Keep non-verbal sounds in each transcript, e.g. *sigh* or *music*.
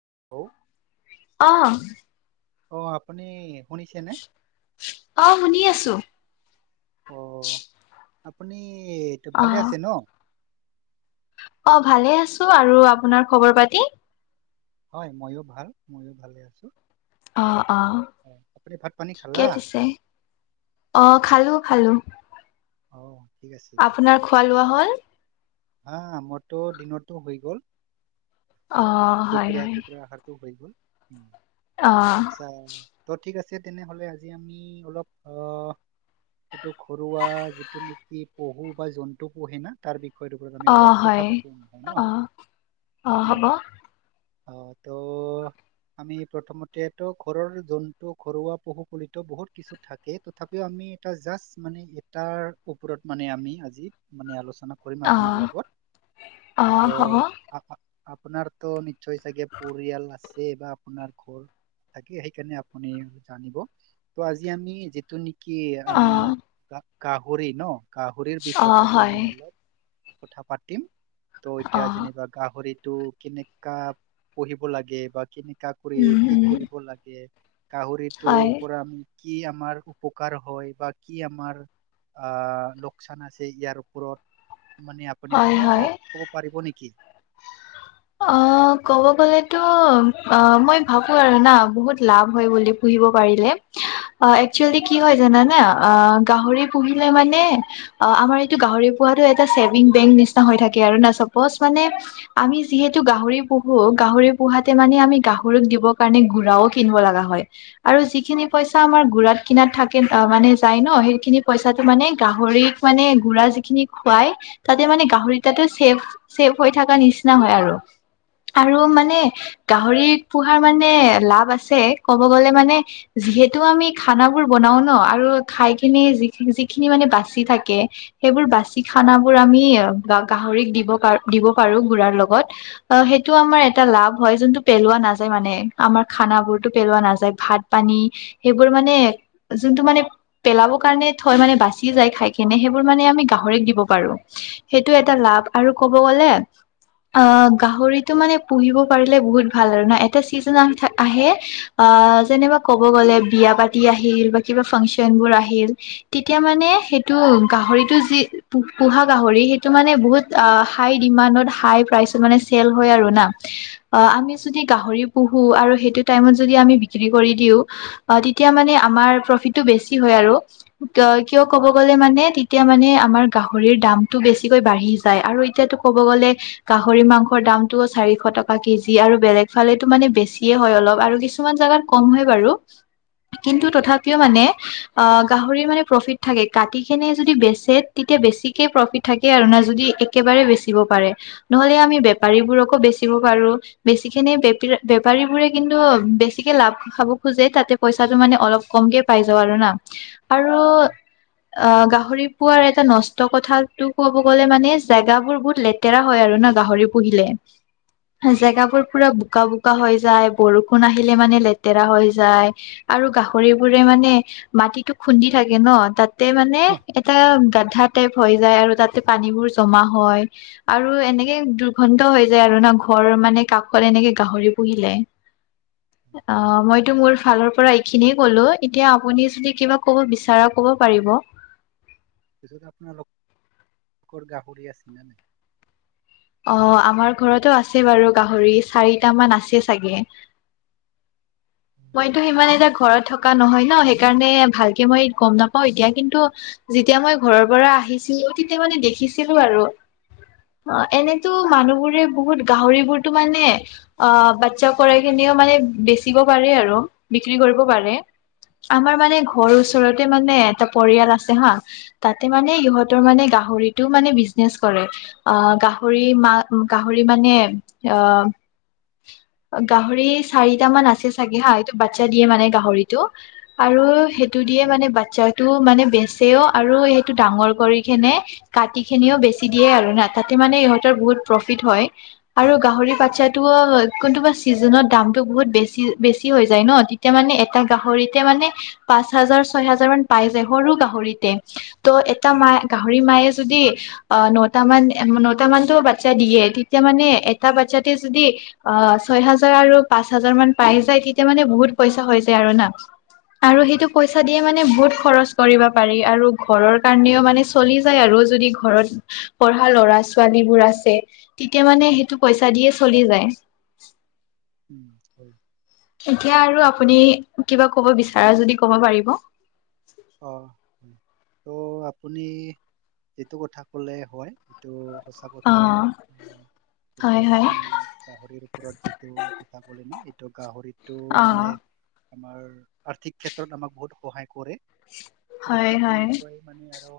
*unintelligible* অ অ আপুনি শুনিছেনে অ শুনি আছো অ আপুনিটো অ ভালে আছে ন অ ভালে আছো আৰু আপোনাৰ খবৰ পাতি হয় ময়ো ভাল ময়ো ভালে আছো অ অ হয় আপুনি ভাত পানী খালা ঠিকে পিছে অ খালো খালোঁ অ ঠিক আছে দিয়া আপোনাৰ খোৱা লোৱা হ'ল? হা মৰতো দিনো হৈ গ'ল অ হয় দুপৰিয়া হয় দুপৰীয়া আহাৰটো হৈ গ'ল উম অ আচ্ছা ত' ঠিক আছে তেনেহলে আজি আমি অলপ আহ এইটো ঘৰুৱা যিটো নেকি পহু বা জন্তু পুহি না তাৰ বিষয় বিষয়টো ওপৰত আমি অ অলপ কথা হয় পাতি হয় ন অ অ হ'ব উম অ ত আমি প্ৰথমতেতো ঘৰৰ জন্তু ঘৰুৱা পশুপুলিত বহুত কিছু থাকে তথাপিও আমি এটা জাষ্ট মানে এটাৰ ওপৰত মানে আমি আজি মানে আলোচনা কৰিম অ আপোনাৰ লগত অ হ'ব ত আপোনাৰতো নিশ্চয় চাগে পৰিয়াল আছে বা আপোনাৰ ঘৰ। থাকে সেইকাৰণে আপুনি জানিব ত আজি আমি যিটো কি অ আমি গাহৰি ন গাহৰিৰ অ বিষয়ত আজি হয় আমি অল কথা পাতিম ত অ এতিয়া যেনিবা গাহৰিত, তটো কেনেকা পঢ়িব লাগে বা কেনেকা কৰি উম কি উম কৰিব লাগে। গাহৰি হয় তোৰ পৰা আমি কি আমাৰ উপকাৰ হয় বা কি আমাৰ, আহ লোকচান আছে ইয়াৰ ওপৰত, মানে আপুনি হয় হয় অলপ ক'ব পাৰিব নেকি? অ কব গলেতো অ মই ভাবো আৰু না বহুত লাভ হয় বুলি পুহি বো পাৰিলে অ একচুৱেলী‌ কি হয় জানা অ গাহৰি পূহিলে মানে অ আমাৰ এইটো গাহৰি পোহাটো চছেভিং বেংক নিচিনা হৈ থাকে আৰু না চাপজ মানে আমি যিহেতু গাহৰি পোহো গাহৰি পোহাতে মানে আমি গাহৰিক দিবৰ কাৰণে ঘোৰাও কিনিব লগা হয়। আৰু যিখিনি পইচা আমাৰ গুৰাত কিনাত থাকে মানে যায় ন সেইখিনি পইচাটো মানে গাহৰি মানে গুড়া যিখিনি খুৱাই তাতে মানে গাহৰিটোৰ চেফ চেফ হৈ থকা নিচ ন হয় আৰু আৰু মানে গাহৰি পোহাৰ মানে লাভ আছে ক'ব গলে মানে যিহেতু আমি খনা বোৰ বনাও ন আৰু খাই খিনি যি যিখিনি মানে বাচি থাকে সেইবোৰ বাচি খানা বোৰ আমি বা গাহৰিক দিব দিব পাৰো *unintelligible* লগত অ সেইটো আমাৰ এটা লাভ হয় যোনটো পেলোৱা নাযায় মানে আমাৰ খানবোৰ টো পেলোৱা নাযায় ভাত পানী সেইবোৰ মানে যোনটো মানে পেলাব কাৰণে থ মানে বাচি খাই কিনে সেইবোৰ মানে আমি গাহৰিক দিব পাৰো সেইটো এটা লাভ আৰু কব গ'লে অ গাহৰিতটো মানে পুহিব পাৰিলে বহুত ভাল আৰু না এটা চিজন আহে অ যেনেবা ক'ব গ'লে বিয়া পাতি আহিল বা কিবা ফাংচন বোৰ আহিল তেতিয়া মানে, সেইটো গাহৰিটো যি পোহ পোহা গাহৰি সেইটো মানে বহুত হাই ডিমানত হাই প্ৰাইচত মানে চেল হয় আৰু না। আ আমি হয় যদি গাহৰি পোহো আৰু সেইটো টাইমত যদি আমি বিক্ৰী কৰি দিওঁ অ তেতিয়া মানে আমাৰ প্ৰফিটটো বেছি হয় আৰু। ত কিয় ক'ব হয় গ'লে মানে তেতিয়া মানে আম আমাৰ গাহৰিৰ দামটো বেছিকৈ বাঢ়ি যায় আৰু এতিয়াতো ক'ব গ'লে গাহৰি মাংসৰ দামটো চাৰিশ টকা কেজি আৰু বেলেগ ফালেটো মানে বেছিয়ে হয় অলপ আৰু কিছ ছুমান জগাত কম হে বাৰু। কিন্তু হয় তথাপিও মানে অ গাহৰি মানে প্ৰফিট থাকে কাটিকিনে যদি বেচে তেতিয়া বেছিকে প্ৰফিট থাকে আৰু না যদি আৰু একেবা বাৰে বেচিব পাৰে। নহ'লে আমি বেপাৰীবোৰকো বেচিব পাৰো, বেছি কিনে বেপ বেপাৰীবোৰে কিন্তু বেছিকে লাভ খাব খোজে তাতে পইচাটো মানে অলপ কমকে পাই যা আৰু না আৰু অ, গাহৰি পোৱাৰ এটা নষ্ট কথাটো ক'ব গ'লে মানে জেগাবোৰ বহুত লে তেৰা হয় আৰু ন গাহৰি পুহিলে, জেগাবোৰ পুৰা বোক বোকা হৈ যায় বৰষুণ আহিলে মানে লেতেৰা হৈ যায় আৰু গাহৰিবোৰে মানে মাটিতো খুন্দি থাকে ন তাতে মানে হয়। এটা গাদধা টাইপ হৈ যায় আৰু তাতে পানীবোৰ জমা হয়। আৰু এনেকে দুৰ্গন্ধ হৈ যায় আৰু ন, ঘৰ মানে কাষত এনেকে গাহৰি পুহিলে। অ', মইতো মোৰ ফালৰ পৰা এইখিনিয়ে কলো এতিয়া আপুনি যদি কিবা কব বিচাৰা ক পাৰিব। পিছত আপোনালোকৰ গাহৰি আছে নে নাই? অ', আমাৰ ঘৰতো আছে বাৰু গাহৰি চাৰিটামান আছে চাগে। *inaudible* মইতো সিমান এটা ঘৰত থকা নহয় ন সেইকাৰণে ভালকে মই গম নাপাও এতিয়া কিন্তু যেতিয়া মই ঘৰৰ পৰা আহিছিলোঁ তেতিয়া মানে দেখিছিলো আৰু অ, আচ্ছা, আচ্ছা। এনেতো মানুহ বোৰে বহুত গাহৰিবোৰতো মানে অ, বাচ্ছা কৰাই কিনিও মানে বেচিব পাৰে আৰু বিক্ৰী কৰিব হয় পাৰে আমাৰ হয় মানে ঘৰৰ ওচৰতে মানে এটা পৰিয়াল আছে হা তাতে মানে ইহঁতৰ মানে গাহৰিটো মানে বিজনেচ কৰে আ, গা গাহৰি মা গাহৰি মানে অ *inaudible* গাহৰি চাৰিটা মান আছে চাগে হা এইটো বাচ্ছা দিয়ে মানে গাহৰিটো আৰু সেই সেইটো দিয়ে হয় মানে বাচ্ছাটো মানে বেছ বেছেও আৰু সেইটো ডাঙৰ কৰি কিনে কাটি খিনিও বেছি দিয়ে আৰু না তাতে মানে ইহঁত ইহঁতৰ বহুত প্ৰফিট হয় আৰু গাহৰি বাচ্ছাটো কোনটো বা ছিজনত দামটো বেছি বেছি হৈ যায় ন তেতিয়া মানে এটা গাহৰিতে মানে পাচ হাজাৰ ছয় হাজাৰ মান পাই যায় সৰু গাহৰিতে ত' এটা উম, মায় গাহৰি মায়ে যদি অ, নটা মান নটা মানটো বাচ্ছা দিয়ে তেতিয়া মানে উম, এটা বাচ্ছাতে যদি অ, ছয় হাজাৰ আৰু পাঁচ হাজাৰ মান পাই যায় তেতিয়া মানে বহুত পইচা হৈ যায় আৰু না। আৰু সেইটো হয় পইচা দিয়ে মানে বহুত খৰচ কৰিব পাৰি আৰু ঘৰৰ কাৰণেও মানে চলি যায় আৰু যদি ঘৰত পঢ়া ল'ৰা ছো ছোৱালী বোৰ আছে তেতিয়া মানে সেইটো পইচা দিয়ে চলি যায়। উম, হয়। এতিয়া আৰু আপুনি কিবা কব বিচাৰা যদি কব পাৰিব। অ', ত' আপুনি এইটো কথা ক'লে হয় এইটো সঁচা অ কথা হয় উম, এইটো হয় হয় আপুনি গাহৰিৰ ওপৰত যিটো কথা ক'লে ন সেইটো ত' গাহৰিটো অ মানে আমাৰ আৰ্থিক ক্ষেত্ৰত আমাক বহুত সহায় কৰে। আৰু হয় ঠিক হয় তেনেকুৱাই মানে আৰু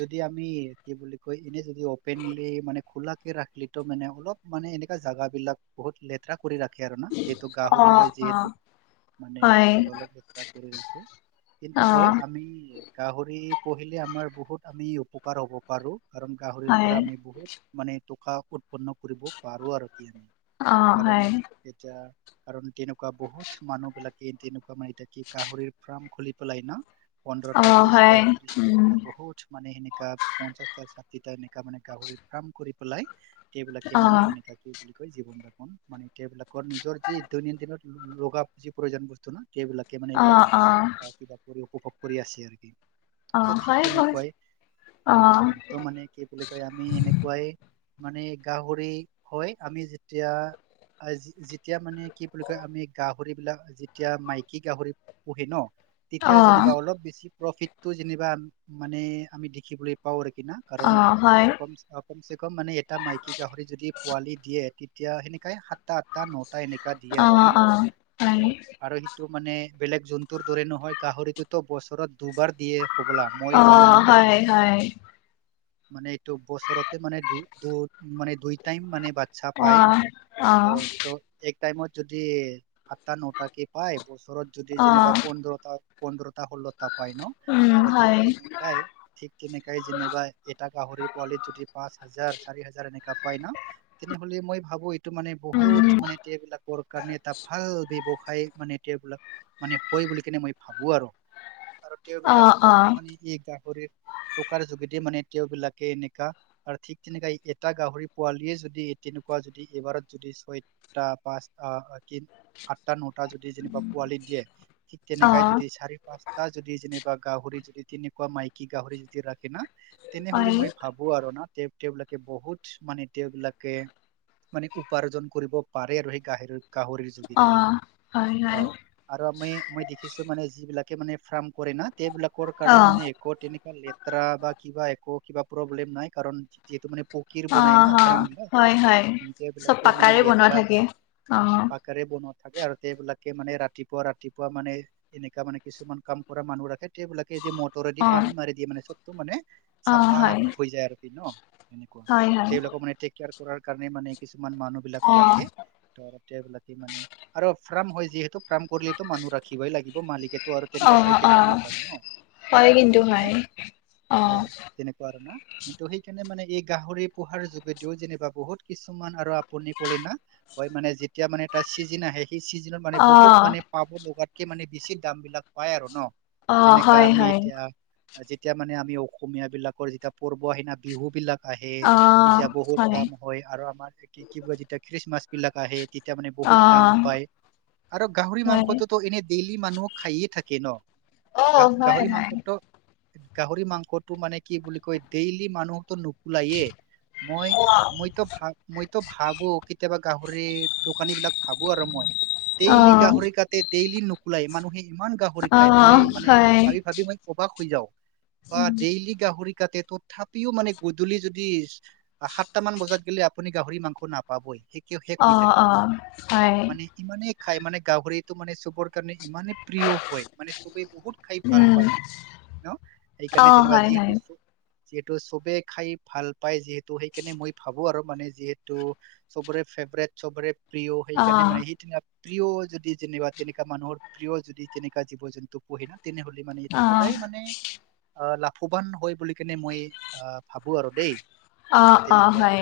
যদি আমি কি বুলি কয়, এনে যদি অপেনলি মানে খোলাকে ৰাখলি ত মানে অলপ মানে এনেকা জাগা বিলাক বহুত লেতেৰা কৰি ৰাখে আৰু না যিহেতু অ গাহৰি হয় অ যিহেতু। মানে হয় কিবাঅলপ লেতেৰা কৰি ৰাখে কিন্তু টো অ হয় আমি গাহৰি পুহিলে আমাৰ বহুত আমি উপকাৰ হ'ব পাৰো। কাৰণ গাহৰিৰ হয় পৰা আমি বহুত মানে টকা উৎপন্ন কৰিব পাৰো আৰু। অ কাৰণ হয় এতিয়া কাৰণ তেনেকুৱা বহুত মানুহ বিলাকে তেনেকুৱা মাই এতিয়া কি গাহৰিৰ ফাৰ্ম খুলি পেলাই ন। অ পোন্ধৰটা বিশটা হয় ত্ৰিশটা উম এনেকা বহুত মানে সেনেকা পঞ্চাশটা ষাঠিটা মানে গাহৰি ফাৰ্ম কৰি পেলাই, সেইবিলাকে অ মানে এনেকা কি বুলি কৈ জীৱন যাপন মানে এতিয়া এইবিলাকৰ নিজৰ যি দৈনন্দিনত লগা যি প্ৰয়োজন বস্তু ন। সেইবিলাকে মানে এইবিলাক অ', অ', আহ কিবা উপভোগ কৰি আছে আৰু কি অহ চ' ঠিক হয় হয় তেনেকুৱাই অ', হয় তো মানে কি বুলি কয় আমি এনেকুৱাই মানে গাহৰি হয় আমি যেতিয়া যেতিয়া মানে কি বুলি কয় আমি গাহৰি বিলাক যেতিয়া মাইকী গাহৰি পুহে ন তেতিয়া অ', যেনিবা অলপ বেছি প্ৰফিতটো যেনিবা মানে আমি দেখিবলৈ পাও কিনা কাৰণ অ', হয়, কম কম চে কম মানে এটা মাইকী গাহৰি যদি পোৱালি দিয়ে তেতিয়া সেনেকাই সাতটা আঠটা নট টা এনেকা দিয়ে আৰু ন অ', অ', ত হয়, আৰু সেইটো মানে বেলেগ জন্তুৰ দৰে নহয় গাহৰিটোতো বছৰত দুবাৰ দিয়ে হ'বলা মই অ', জনামতে হয়, হয়, মানে এইটো বছৰতে মানে দু দু মানে দুই টাইম মানে বা ছা পায় অ', ত অ', ত এক টাইমত যদি আঠটা নটা কে পায় বছৰত যদি যেনিবা অ', পোন্ধৰটা পোন্ধৰটা ষোল পাই ন উম, আৰু ঠিক হয়, তেনেকাই ঠিক তেনেকাই যেনিবা এটা গাহৰি পোৱালি যদি পা পাঁচ হাজাৰ চাৰি হাজাৰ এনেকা পাই ন তেনেহলে মই ভাবো মানে বহুত উম, মানে এইবিলাকৰ কাৰণে এটা ভাল ব্যৱসায় খাই মানে এতিয়া এইবিলাক মানে হয় বুলি কেনে মই ভাবো আৰু আৰু তেওঁ অ', বিলাকৰ অ', মানে এই গাহৰিৰ টকাৰ যোগেদি মানে তেওঁ বিলাকে এনেকা আৰু ঠিক তেনেকা এটা গাহৰি পোৱালিয়ে যদি তেনেকুৱা যদি এইবাৰত যদি ছয়টা পাঁচ আ কি আঠটা ন যদি যেনিবা পোৱালি দিয়ে ঠিক তেনেকাই অ', যদি চাৰি পাঁচটা যদি যে বা গাহৰি যদি তেনেকুৱা মাইকী গাহৰি যদি ৰাখে না তেনেহলে হয়, মই ভাবো আৰু না তেওবিলাকে বহুত মানে তেওঁবিলাকে মানে উপাৰ্জন কৰিব পাৰে আৰু সেই গাহৰিৰ গাহৰি যোগেদি অ', হয়, অ হয়, আৰু আমি মই দেখিছো মানে যিবিলাকে মানে ফ্ৰাম কৰে না তেওবিলাকৰ কাৰণে অ', মানে এক তেনকা ত্ৰা বা কিবা একো কিবা প্ৰব্লেম নাই কাৰণ যিহেতু মানে অ অ হয় হয় সেনকে চব এবিলাকে মানে পাকাৰে বনোৱা লেতেৰা থাকে, অ', পাকাৰে বনোৱা থাকে আৰু তেবিলাকে মানে ৰাতিপুৱা ৰাতিপুৱা মানে এনেকা মানে কিছুমান কাম কৰা মানুহ ৰাখে গোটেইবিলাকে মটৰেদি অ', পানী মাৰি দিয়ে মানে চবটো মানে অ', চাফা হয়, হৈ যায় আৰু কি ন এনেকুৱা হয়, হয়, তেওবিলাকক মানে এতিয়া কেয়াৰ কৰাৰ কাৰণে মানে কি কিছুমান মানুহ বিলাক অ', ৰাখে ত আৰ তেওবিলাকে মানে আৰ ফ্ৰাম হয় যিহেতু ফ্ৰাম কৰিহে তো মানুহ ৰা খিবই লাগিব মালিকেতো আৰু তেনেকুৱা চাই অ', থাকিব অ', নাপায় ন হয় কিন্তু হয়নে হয়, হয় অ', তেনেকুৱা আৰু না কিন্তু সেইকাৰণে মানে এই গাহৰি পোহাৰ যোগেদিও যেনিবা বহুত কিছুমান আৰু আপুনি কলে না হয় মানে যেতিয়া মানে এটা চিজন আহে সেই চিজনত মানে বহুত অ', মানে পাব লগাতকে মানে বেছি দাম বিলাক পায় আৰু ন অ', যেনেকা হয়, আমি হয়। এতিয়া আজি তেতিয়া মানে আমি অসমীয়াবিলাকৰ যেতিয়া পৰ্ব আহে না বিহুবিলাক আহে তেতিয়া বহুত দাম হয় আৰু আমাৰ কি বুলে যেতিয়া খ্ৰীষ্টমাছ বিলাক আহে তিতি তেতিয়া মানে বহুত দাম অ', পায় আৰু গাহৰি হয়, মাংসটো এনে ডেইলি মানুহ খাইয়ে থাকে ন গা অ', হয়, গাহৰি হয়। মাংস ত গাহৰি মাংসটো মানে কি বুলি কয় ডেইলি মানুহতো নোকোলায়ে মই মইতো ভা মইতো ভাবো কেতিয়াবা গাহৰি দোকানী বিলাক ভাবো আৰু মই ডেইলি অ', গাহৰি কাটে ডেইলি নুকোলাই মানুহে ইমান গাহৰি খাই মই অ', মানে হয়, ভাবি ভাবি মই অবাক হৈ যাওঁ বা ডেইলি গাহৰি কাটে তথাপিও মানে গধূলি যদি সাতটা মান বজাত গেলে আপুনি গাহৰি মাংস নাপাবই শেষ অ হৈ থাকে অ হয় মানে ইমানেই খাই মানে গাহৰিটো মানে চবৰ কাৰণে ইমানে প্ৰিয় হয় মানে চবেই বহুত খাই ভাল উম, পায় অ' এইকাৰ অ', জনেকোৱা হয়, যিহেতু হয়, যিহেতু চবে খাই ভাল পায় যিহেতু সেইকাৰণে মই ভাবো আৰু মানে যিহেতু চবৰে। ফেভৰেট সবৰে প্ৰিয় সেইকাৰণে মানে অ', সেই প্ৰিয় যদি। যেনিবা তেনেকাা মানুহৰ প্ৰিয় যদি তেনেকাা জীৱ জন্তু পঢহি না। নে হ মানে এইটো অ', সদায় মানে লাভ। ফবান হয় বুলি কেনে মই আহ ভাবো আৰু দেই। অ-অ তেনেকুৱা হয়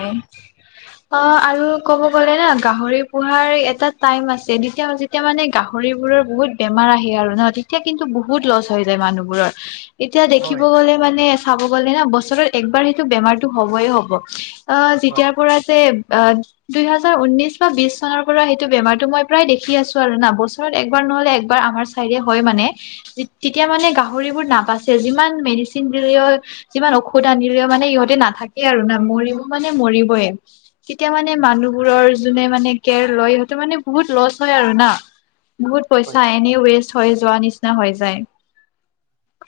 উম, অ' আৰু ক'ব কলে না গাহৰি পোহাৰ এটা টাইম আছে যেতিয়া যেতিয়া মানে গাহৰি বোৰৰ বহুত বেমাৰ আহে। আৰু ন তেতিয়া কিন্তু বহুত লছ হৈ যায় মানুহবোৰৰ এতিয়া দেখিব হয় গলে মানে চাব গ'লে না বছৰত একবাৰ সেইটো বেমাৰটো হবয়ে হব। অ' হয় যেতিয়াৰ পৰা যে অ দুইহেজাৰ ঊনৈশ বা বিশ চনৰ পৰা সেইটো বেমাৰটো মই প্ৰায় দেখি আছো আৰু না বছৰত একবাৰ। নহলে একবাৰ আমাৰ চাই হয় মানে। তেতিয়া হয় মানে গাহৰিবোৰ নাপাইছে যিমান মেডিচিন দিলেও যিমান ঔষধ আনিলেও মানে ইহঁতে না। থাকে আৰু না মৰিব মানে মৰিবইে তেতিয়া মানে উম মানুহবোৰৰ যো মানে কে লয় সিহটো মানে বহুত লছ হয় আৰু না বহুত পইচা হয় এ। থ যোৱা নিচিনা হৈ যায়।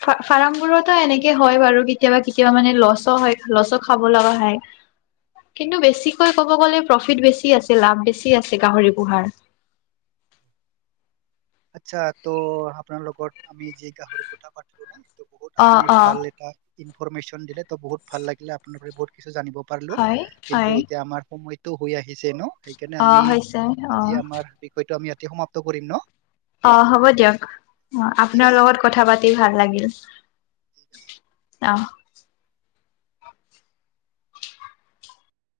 ফাৰ্মবোৰতো এনেকে হয় বাৰু কেতিয়াবা কেতিয়াবা মানে লছ হয়। লছো খাব লগা হয়। কিন্তু বেছিকৈ ক'ব গলে প্ৰফিট বেছি আছে লাভ বেছি আছে গাহৰি পোহাৰ। *inaudible* আচ্ছা ত' আপোনাৰ লগত আমি যি গাহৰি কুটা পাতিলো ন ত বহুত অ' আপুনি ভাল অ' এটা। ইনফৰমেশচন দিলে ত বহুত ভাল লাগিলে আপোনাৰ পৰা বহুত কিছু জানিব পাৰিলো হয় হয় কিন্তু এতিয়া আমাৰ সময়। হৈ আহিছে ন সেইকাৰণে আমি অ' হৈছে আজি অ' আমাৰ বিষয়টো আমি ইয়াতে সমাপ্ত কৰিম ন। অ' হ'ব দিয়ক। অ' ঠিক আপোনাৰ আছে লগত ঠিক কথা পাতি ভাল লাগিল। ঠিক আছে অহ।